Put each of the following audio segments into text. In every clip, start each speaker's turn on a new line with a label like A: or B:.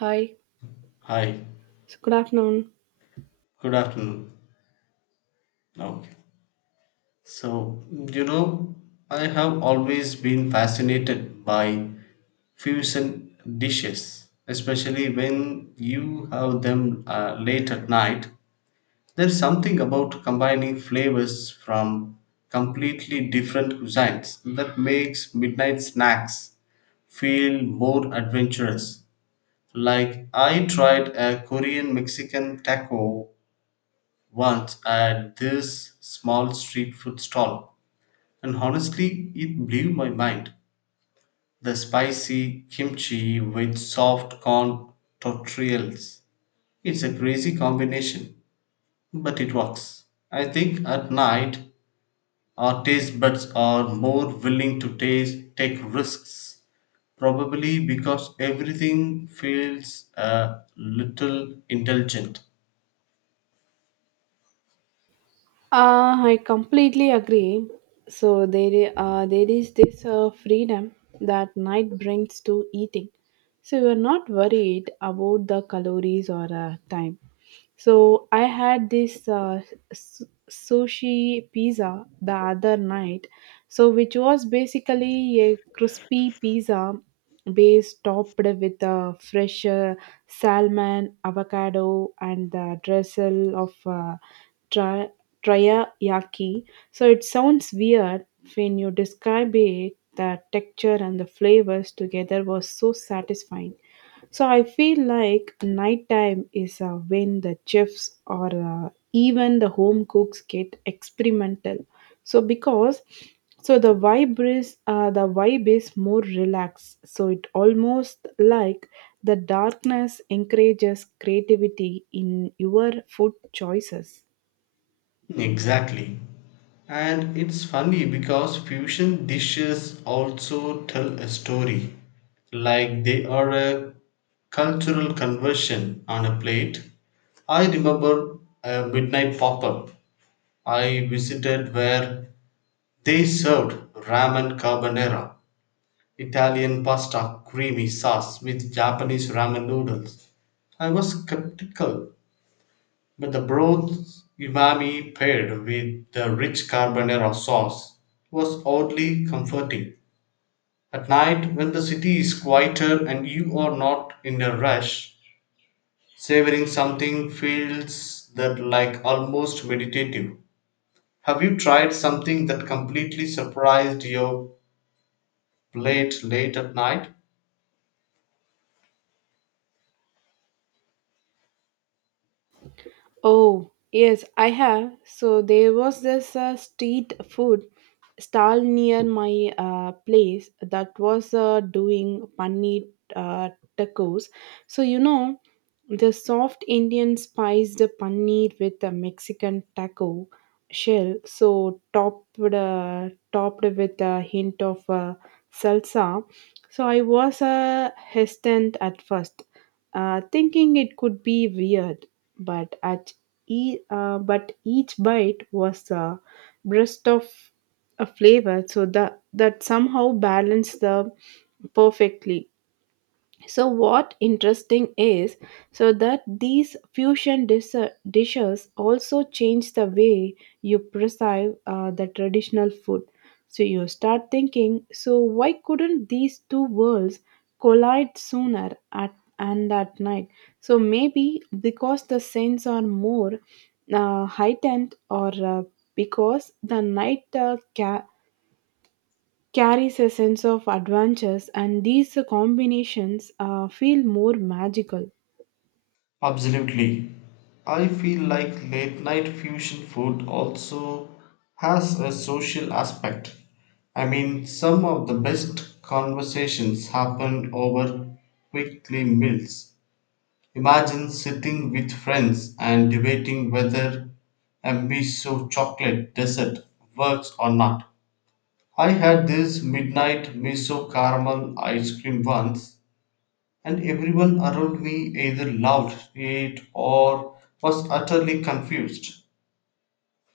A: Hi.
B: Hi,
A: So good afternoon.
B: good afternoon. Okay. So, you know, I have always been fascinated by fusion dishes, especially when you have them late at night. There's something about combining flavors from completely different cuisines that makes midnight snacks feel more adventurous. Like I tried a Korean Mexican taco once at this small street food stall, and honestly, it blew my mind. The spicy kimchi with soft corn tortillas. It's a crazy combination, but it works. I think at night our taste buds are more willing to take risks, probably because everything feels a little indulgent.
A: I completely agree. So there is this freedom that night brings to eating. So you are not worried about the calories or time. So I had this s- sushi pizza the other night. So which was basically a crispy pizza base topped with fresh salmon, avocado, and the drizzle of teriyaki. So it sounds weird when you describe it. The texture and the flavors together was so satisfying. So I feel like nighttime is when the chefs or even the home cooks get experimental. So because so the vibe is more relaxed. So it almost like the darkness encourages creativity in your food choices.
B: Exactly. And it's funny because fusion dishes also tell a story, like they are a cultural conversion on a plate. I remember a midnight pop up I visited where they served ramen carbonara, Italian pasta, creamy sauce with Japanese ramen noodles. I was skeptical but the broth's umami paired with the rich carbonara sauce was oddly comforting. At night, when the city is quieter and you are not in a rush, savoring something feels that like almost meditative. Have you tried something that completely surprised your plate late at night?
A: Oh, yes, I have. So there was this street food stall near my place that was doing paneer uh, tacos. So you know, the soft Indian spiced paneer with a Mexican taco shell, so topped with a hint of salsa. So I was hesitant at first, thinking it could be weird but but each bite was a burst of a flavor so that that somehow balanced the perfectly, so what interesting is so that these fusion dishes also change the way you perceive the traditional food, so you start thinking so why couldn't these two worlds collide sooner at and at night, so maybe because the scents are more heightened or because the night carries a sense of adventures, and these combinations feel more magical.
B: Absolutely. I feel like late night fusion food also has a social aspect. I mean, some of the best conversations happen over quickly meals. Imagine sitting with friends and debating whether a miso chocolate dessert works or not. I had this midnight miso caramel ice cream once and everyone around me either loved it or was utterly confused.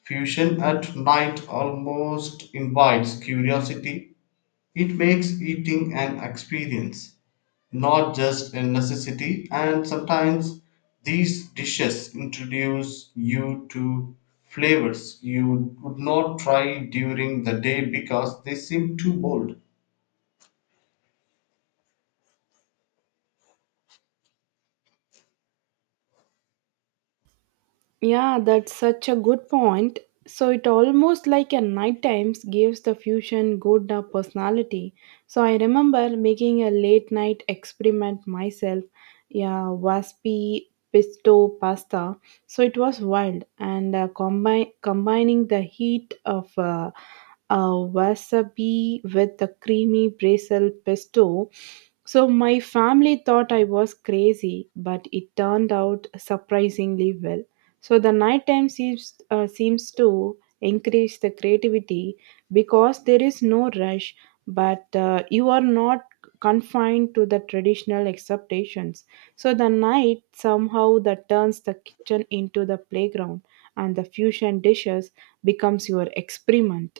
B: Fusion at night almost invites curiosity. It makes eating an experience, not just a necessity, and sometimes these dishes introduce you to flavors you would not try during the day because they seem too bold.
A: Yeah, that's such a good point. So it almost like a night times gives the fusion good a personality. So I remember making a late night experiment myself, yeah, waspy pesto pasta. So it was wild and combine combining the heat of wasabi with the creamy basil pesto. So my family thought I was crazy, but it turned out surprisingly well. So the nighttime seems to increase the creativity because there is no rush, but you are not confined to the traditional expectations. So the night somehow that turns the kitchen into the playground, and the fusion dishes becomes your experiment.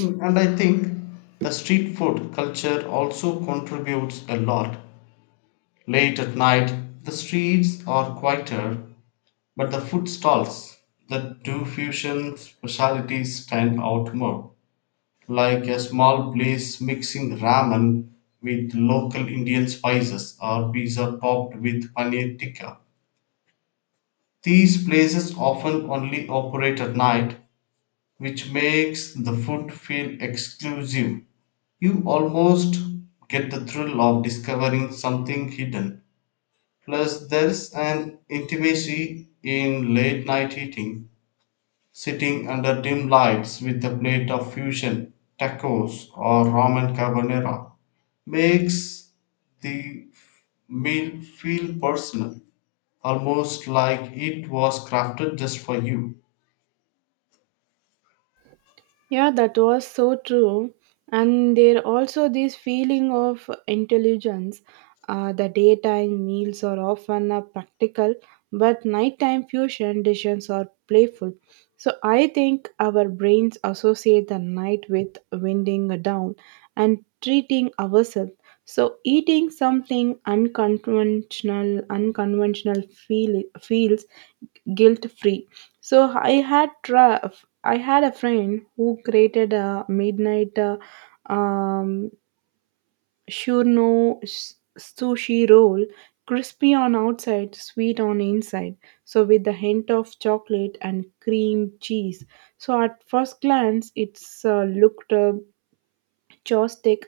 B: And I think the street food culture also contributes a lot. Late at night, the streets are quieter, but the food stalls that do fusion specialties stand out more. Like a small place mixing ramen with local Indian spices or pizza topped with paneer tikka. These places often only operate at night, which makes the food feel exclusive. You almost get the thrill of discovering something hidden. Plus, there's an intimacy in late night eating, sitting under dim lights with a plate of fusion, tacos, or ramen carbonara. Makes the meal feel personal, almost like it was crafted just for you.
A: Yeah, that was so true. And there also this feeling of intelligence. The daytime meals are often practical, but nighttime fusion dishes are playful. So I think our brains associate the night with winding down and treating ourselves. So eating something unconventional, feels guilt free, so i had tra- I had a friend who created a midnight um shurno sushi roll, crispy on outside, sweet on inside, so with the hint of chocolate and cream cheese. So at first glance it's looked Chopstick,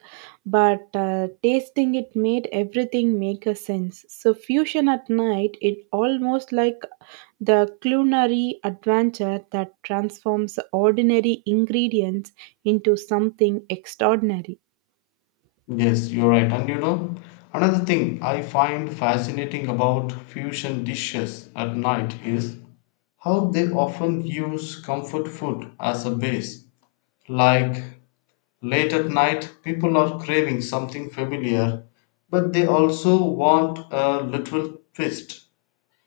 A: but tasting it made everything make a sense. So fusion at night, it almost like the culinary adventure that transforms ordinary ingredients into something extraordinary.
B: Yes, you're right. And you know, another thing I find fascinating about fusion dishes at night is how they often use comfort food as a base. Like late at night, people are craving something familiar, but they also want a little twist.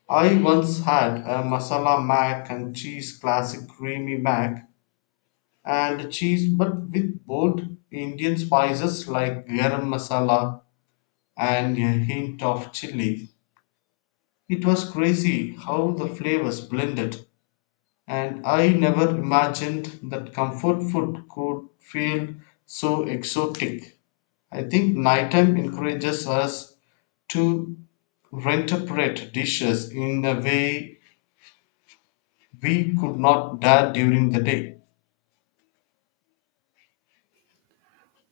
B: I once had a masala mac and cheese, classic creamy mac and cheese but with bold Indian spices like garam masala and a hint of chili. It was crazy how the flavors blended, and I never imagined that comfort food could feel so exotic. I think nighttime encourages us to reinterpret dishes in a way we could not dare during the day.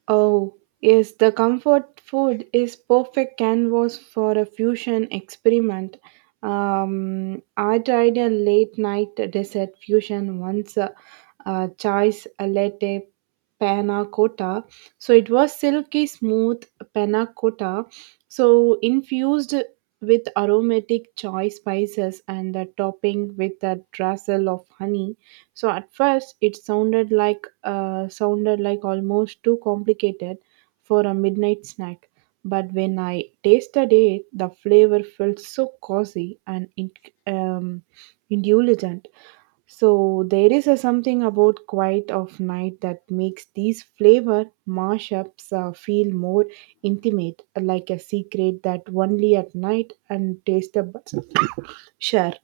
A: Oh, yes, the comfort food is perfect canvas for a fusion experiment. I tried a late night dessert fusion once, choice a latte panna cotta. So it was silky smooth panna cotta, so infused with aromatic choice spices and the topping with a drizzle of honey. So at first, it sounded like almost too complicated for a midnight snack. But when I tasted it, the flavor felt so cozy and um, indulgent. So there is a something about quiet of night that makes these flavor mashups feel more intimate, like a secret that only at night and taste the buds share.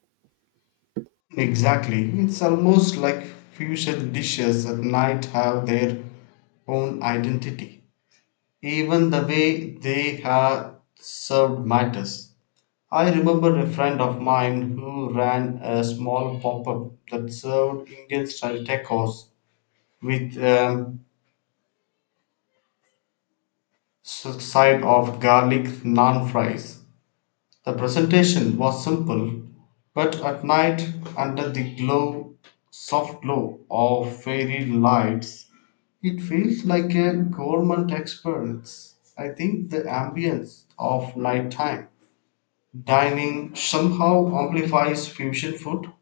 B: Exactly. It's almost like fusion dishes at night have their own identity. Even the way they have served matters. I remember a friend of mine who ran a small pop up that served Indian style tacos with a side of garlic naan fries. The presentation was simple, but at night, under the glow, soft glow of fairy lights, it feels like a gourmet experience. I think the ambience of nighttime dining somehow amplifies fusion food.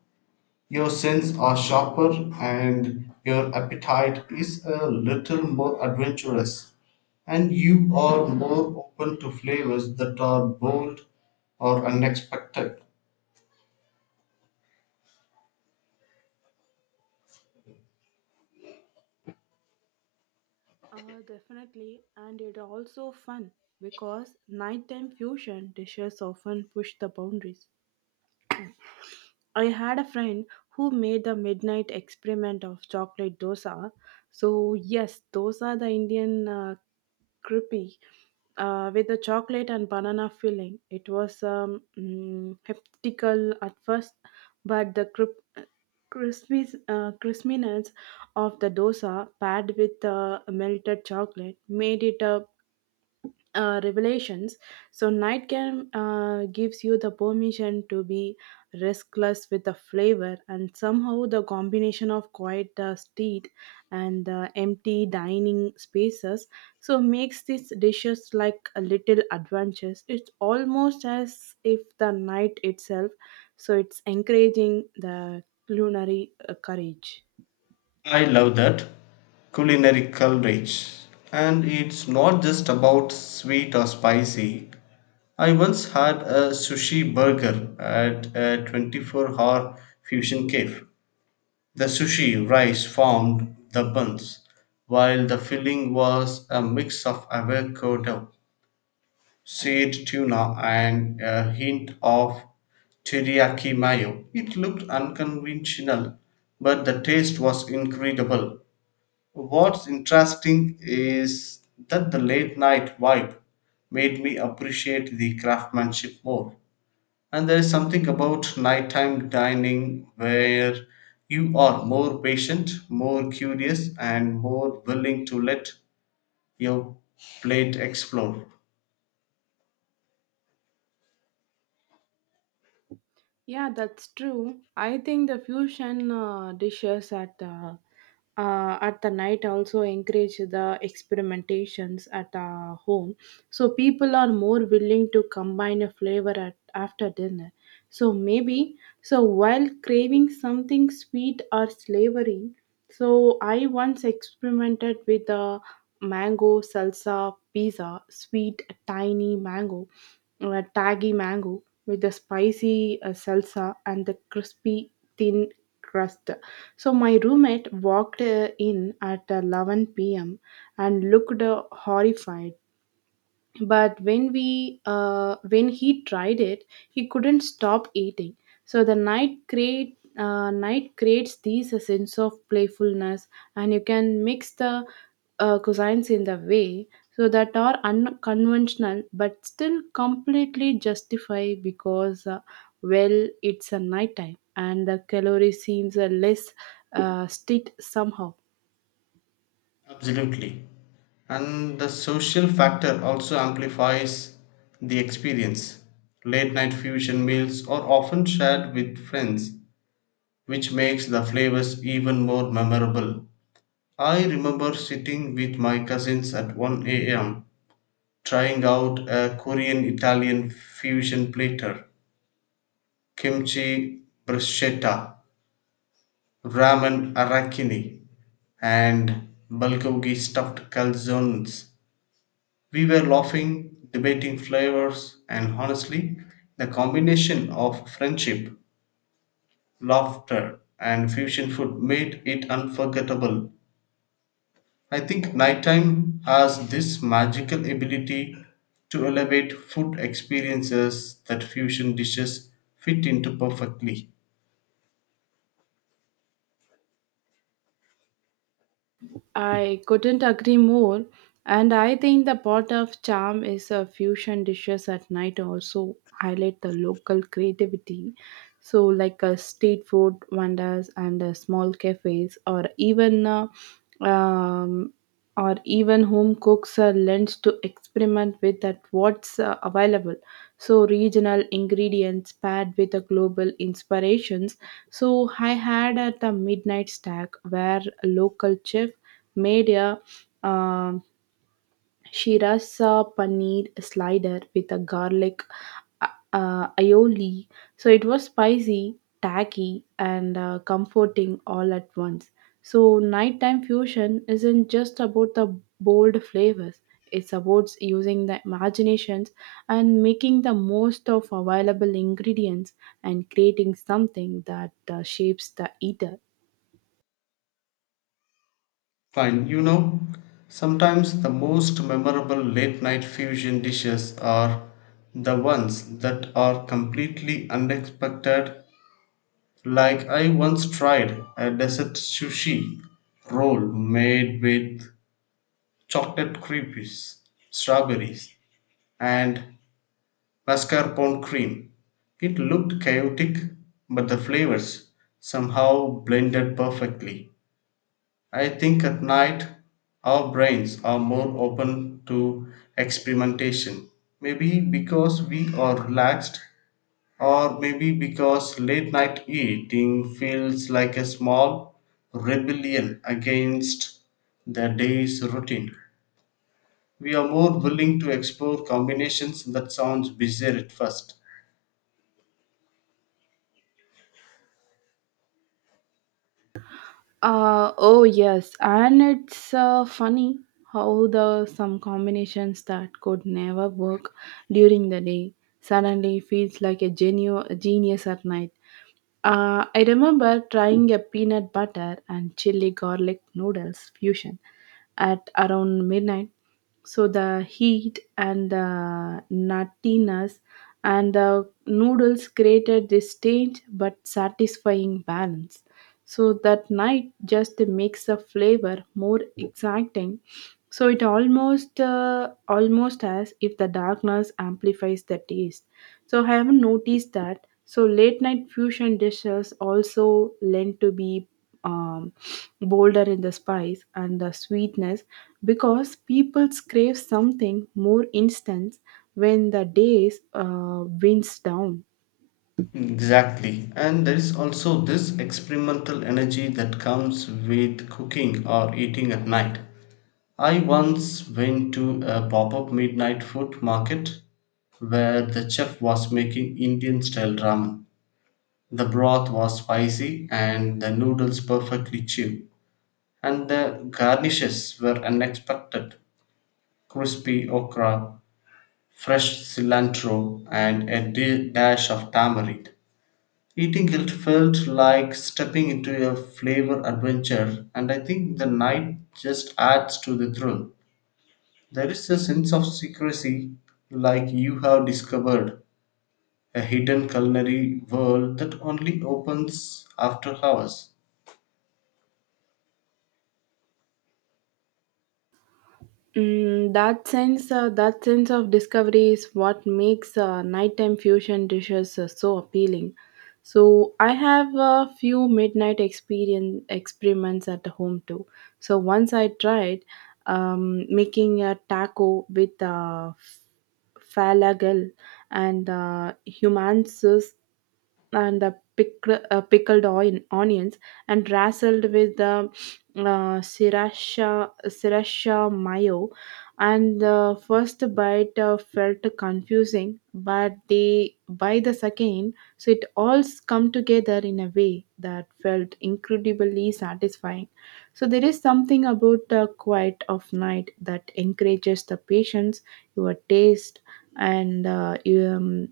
B: Your senses are sharper and your appetite is a little more adventurous. And you are more open to flavors that are bold or unexpected.
A: Definitely, and it also fun because nighttime fusion dishes often push the boundaries. I had a friend who made the midnight experiment of chocolate dosa. So yes, those are the Indian creepy with the chocolate and banana filling. It was skeptical at first, but the crispiness of the dosa paired with the melted chocolate made it a revelations. So, night game gives you the permission to be restless with the flavor, and somehow the combination of quiet street and the empty dining spaces so makes these dishes like a little adventures. It's almost as if the night itself, so it's encouraging the culinary courage.
B: I love that culinary coverage. And it's not just about sweet or spicy. I once had a sushi burger at a 24-hour fusion cave. The sushi rice formed the buns, while the filling was a mix of avocado, seared tuna, and a hint of teriyaki mayo. It looked unconventional, but the taste was incredible. What's interesting is that the late night vibe made me appreciate the craftsmanship more. And there is something about nighttime dining where you are more patient, more curious, and more willing to let your plate explore.
A: Yeah, that's true. I think the fusion dishes at the night also encourage the experimentations at home. So people are more willing to combine a flavor at, after dinner. So maybe so while craving something sweet or savory, so I once experimented with a mango salsa pizza, sweet tiny mango, taggy mango with the spicy salsa and the crispy thin crust. So my roommate walked in at 11 p.m. and looked horrified, but when we when he tried it he couldn't stop eating, so the night creates these a sense of playfulness, and you can mix the cuisines in the way so that are unconventional but still completely justify because well it's a night time and the calorie seems less stit somehow.
B: Absolutely. And the social factor also amplifies the experience. Late night fusion meals are often shared with friends, which makes the flavors even more memorable. I remember sitting with my cousins at 1 a.m. trying out a Korean Italian fusion platter, kimchi bruschetta, ramen arachini, and bulgogi stuffed calzones. We were laughing, debating flavors, and honestly, the combination of friendship, laughter, and fusion food made it unforgettable. I think nighttime has this magical ability to elevate food experiences that fusion dishes fit into perfectly.
A: I couldn't agree more. And I think the pot of charm is a fusion dishes at night also highlight the local creativity. So like a street food vendors and small cafes um, or even home cooks are learns to experiment with that what's available. So regional ingredients paired with the global inspirations. So I had at the midnight stack where local chefs made a um shirasa paneer slider with a garlic uh, aioli. So it was spicy, tacky, and comforting all at once. So nighttime fusion isn't just about the bold flavors. It's about using the imaginations and making the most of available ingredients and creating something that shapes the eater.
B: Fine, you know, sometimes the most memorable late night fusion dishes are the ones that are completely unexpected. Like I once tried a dessert sushi roll made with chocolate creepies, strawberries, and mascarpone cream. It looked chaotic but the flavors somehow blended perfectly. I think at night our brains are more open to experimentation. Maybe because we are relaxed, or maybe because late night eating feels like a small rebellion against the day's routine. We are more willing to explore combinations that sounds bizarre at first.
A: Oh yes, and it's funny how the some combinations that could never work during the day suddenly feels like a, a genius at night. I remember trying a peanut butter and chili garlic noodles fusion at around midnight. So the heat and the nuttiness and the noodles created this strange but satisfying balance, so that night just makes the flavor more exciting, so it almost as if the darkness amplifies the taste, so I have noticed that so late night fusion dishes also lend to be um, bolder in the spice and the sweetness because people crave something more instant when the days winds down.
B: Exactly. And there is also this experimental energy that comes with cooking or eating at night. I once went to a pop up midnight food market where the chef was making Indian style ramen. The broth was spicy and the noodles perfectly chewed, and the garnishes were unexpected, crispy okra, fresh cilantro, and a dash of tamarind. Eating it felt like stepping into a flavor adventure, and I think the night just adds to the thrill. There is a sense of secrecy, like you have discovered a hidden culinary world that only opens after hours.
A: Mm, that sense of discovery is what makes nighttime fusion dishes so appealing. So I have a few midnight experience experiments at home too. So once I tried making a taco with falagal and humansus and the pickled oil, onions and drizzled with the sriracha mayo. And the first bite felt confusing, but the by the second, so it all come together in a way that felt incredibly satisfying. So there is something about the quiet of night that encourages the patience, your taste, and you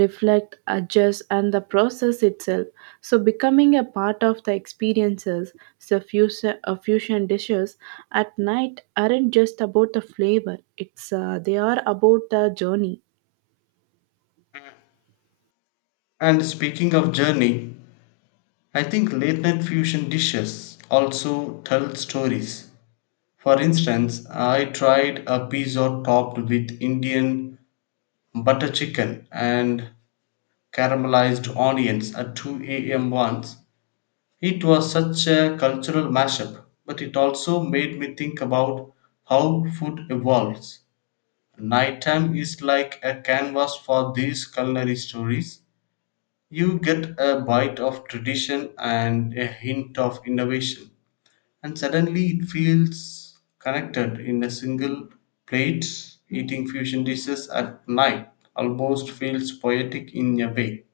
A: reflect, adjust, and the process itself. So, becoming a part of the experiences, so fusion dishes at night aren't just about the flavor, it's they are about the journey.
B: And speaking of journey, I think late night fusion dishes also tell stories. For instance, I tried a pizza topped with Indian butter chicken and caramelized onions at 2 a.m. once. It was such a cultural mashup, but it also made me think about how food evolves. Nighttime is like a canvas for these culinary stories. You get a bite of tradition and a hint of innovation, and suddenly it feels connected in a single plate. Eating fusion dishes at night almost feels poetic in a way.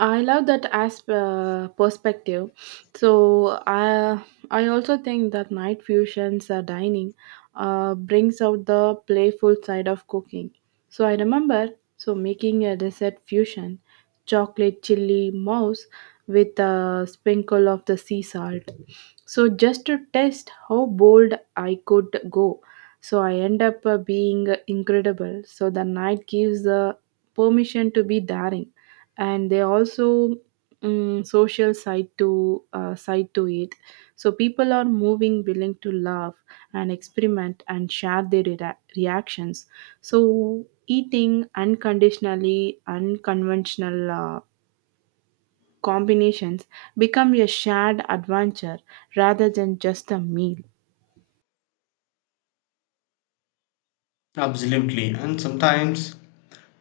A: I love that as perspective. So I also think that night fusions dining brings out the playful side of cooking. So I remember so making a dessert fusion, chocolate chili mouse with a sprinkle of the sea salt. So just to test how bold I could go. So I end up being incredible. So the night gives the permission to be daring, and they also mm, social side to it, so people are moving willing to laugh and experiment and share their reactions, so eating unconditionally unconventional combinations become a shared adventure rather than just a meal.
B: Absolutely, and sometimes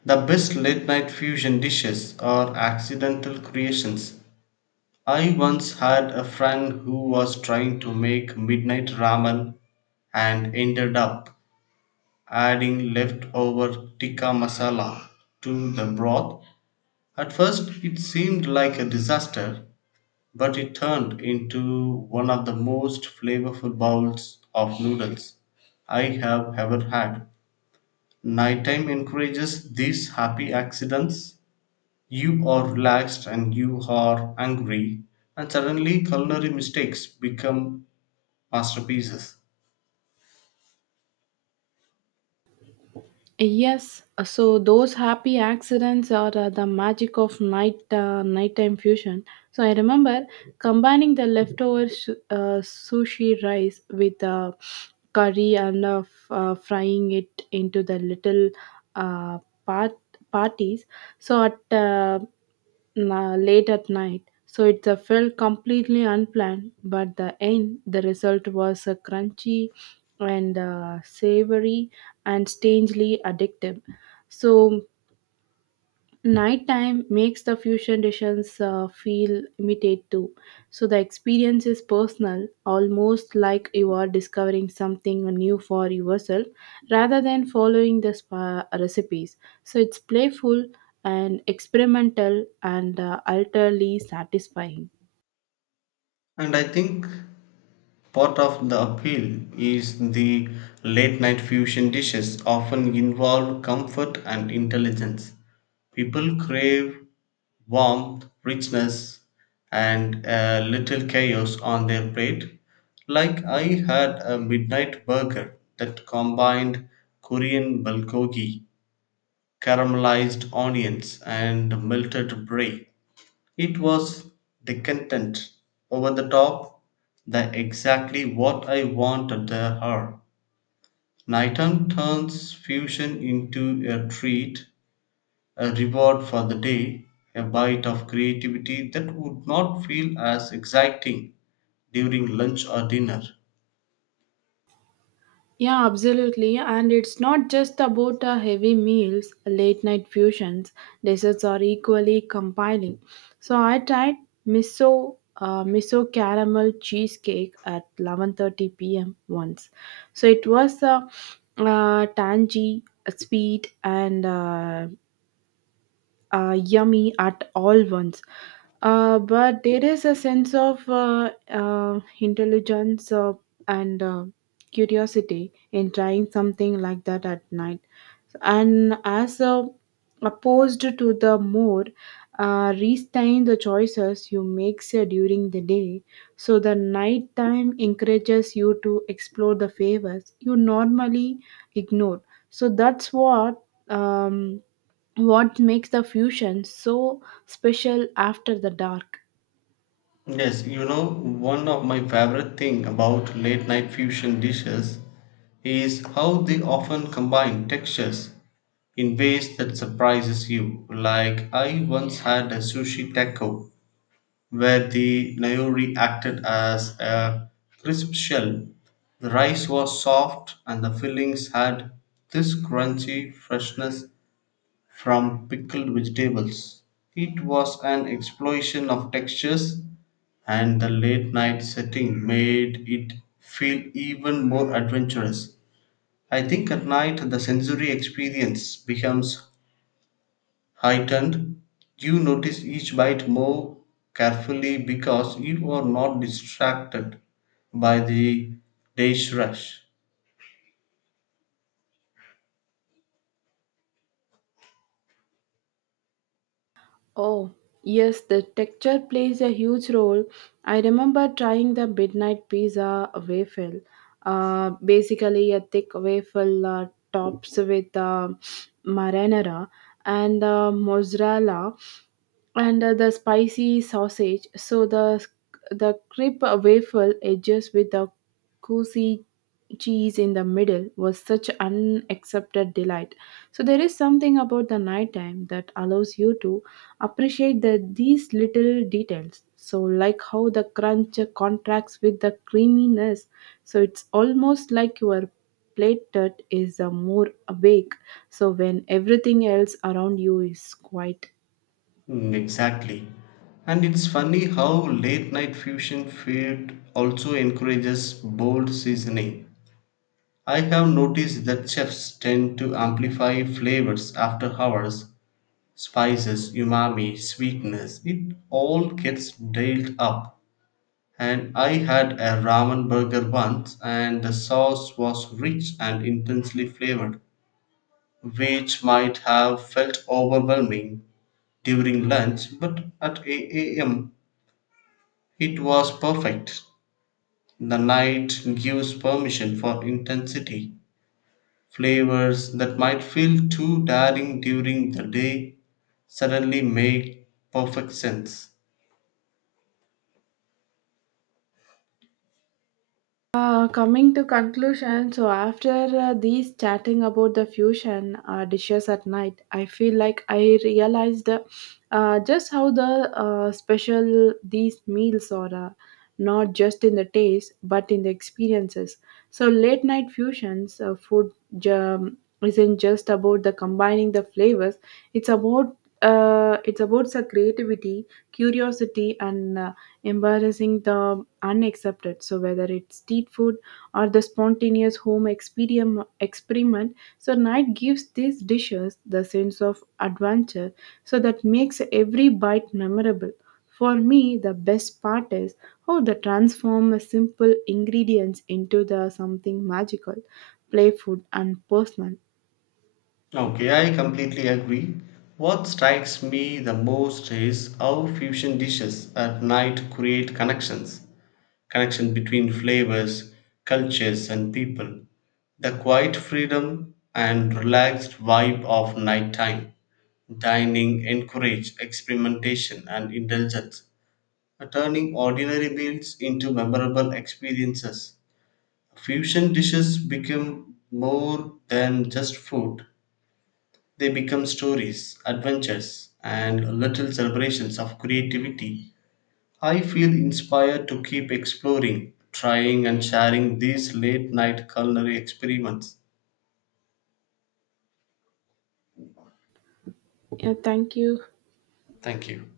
B: the best late night fusion dishes are accidental creations. I once had a friend who was trying to make midnight ramen and ended up adding leftover tikka masala to the broth. At first, it seemed like a disaster, but it turned into one of the most flavorful bowls of noodles I have ever had. Nighttime encourages these happy accidents. You are relaxed and you are angry, and suddenly culinary mistakes become masterpieces.
A: Yes, so those happy accidents are the magic of nighttime fusion. So I remember combining the leftover sushi rice with curry and frying it into the little uh, part parties. So at late at night. So it felt completely unplanned, but the end, the result was crunchy and savory and strangely addictive. So nighttime makes the fusion dishes feel immediate too. So the experience is personal, almost like you are discovering something new for yourself rather than following the spa recipes. So it's playful and experimental and utterly satisfying.
B: And I think part of the appeal is the late night fusion dishes often involve comfort and intelligence. People crave warmth, richness, and a little chaos on their plate. Like I had a midnight burger that combined Korean bulgogi, caramelized onions, and melted brie. It was the content, over the top, the exactly what I wanted the Her nighton turns fusion into a treat, a reward for the day, a bite of creativity that would not feel as exciting during lunch or dinner.
A: Yeah, absolutely. And it's not just about heavy meals, late night fusions, desserts are equally compelling. So I tried miso caramel cheesecake at 11:30 p.m. once. So it was tangy, sweet and yummy at all once. But there is a sense of intelligence and curiosity in trying something like that at night and as a, opposed to the more restrain the choices you make say, during the day, so the night time encourages you to explore the favors you normally ignore, so that's um, what makes the fusion so special after the dark.
B: Yes, you know, one of my favorite thing about late night fusion dishes is how they often combine textures in ways that surprises you. Like I once had a sushi taco where the nayori acted as a crisp shell. The rice was soft and the fillings had this crunchy freshness from pickled vegetables. It was an explosion of textures and the late night setting made it feel even more adventurous. I think at night the sensory experience becomes heightened. You notice each bite more carefully because you are not distracted by the day's rush.
A: Oh, yes, the texture plays a huge role. I remember trying the midnight pizza waffle. Basically, a thick waffle tops with marinara and mozzarella and the spicy sausage. So the crisp waffle edges with the cozy cheese in the middle was such unaccepted delight, so there is something about the nighttime that allows you to appreciate the, these little details so like how the crunch contracts with the creaminess, so it's almost like your plate that is more awake so when everything else around you is quiet.
B: Exactly. And it's funny how late night fusion food also encourages bold seasoning. I have noticed that chefs tend to amplify flavors after hours, spices, umami, sweetness. It all gets dialed up. And I had a ramen burger once, and the sauce was rich and intensely flavored, which might have felt overwhelming during lunch, but at 8 a.m. it was perfect. The night gives permission for intensity. Flavors that might feel too daring during the day suddenly make perfect sense.
A: Coming to conclusion, so after these chatting about the fusion dishes at night, I feel like I realized just how the special these meals are, not just in the taste but in the experiences. So late night fusions food jam isn't just about the combining the flavors; it's about it's about the creativity, curiosity, and embarrassing the unaccepted. So whether it's street food or the spontaneous home experiment, so night gives these dishes the sense of adventure. So that makes every bite memorable. For me, the best part is how they transform a simple ingredients into the something magical, playful, and personal.
B: Okay, I completely agree. What strikes me the most is how fusion dishes at night create connections, connection between flavors, cultures, and people. The quiet freedom and relaxed vibe of nighttime dining encourage experimentation and indulgence, turning ordinary meals into memorable experiences. Fusion dishes become more than just food, they become stories, adventures, and little celebrations of creativity. I feel inspired to keep exploring, trying, and sharing these late night culinary experiments.
A: Yeah, thank you.
B: Thank you.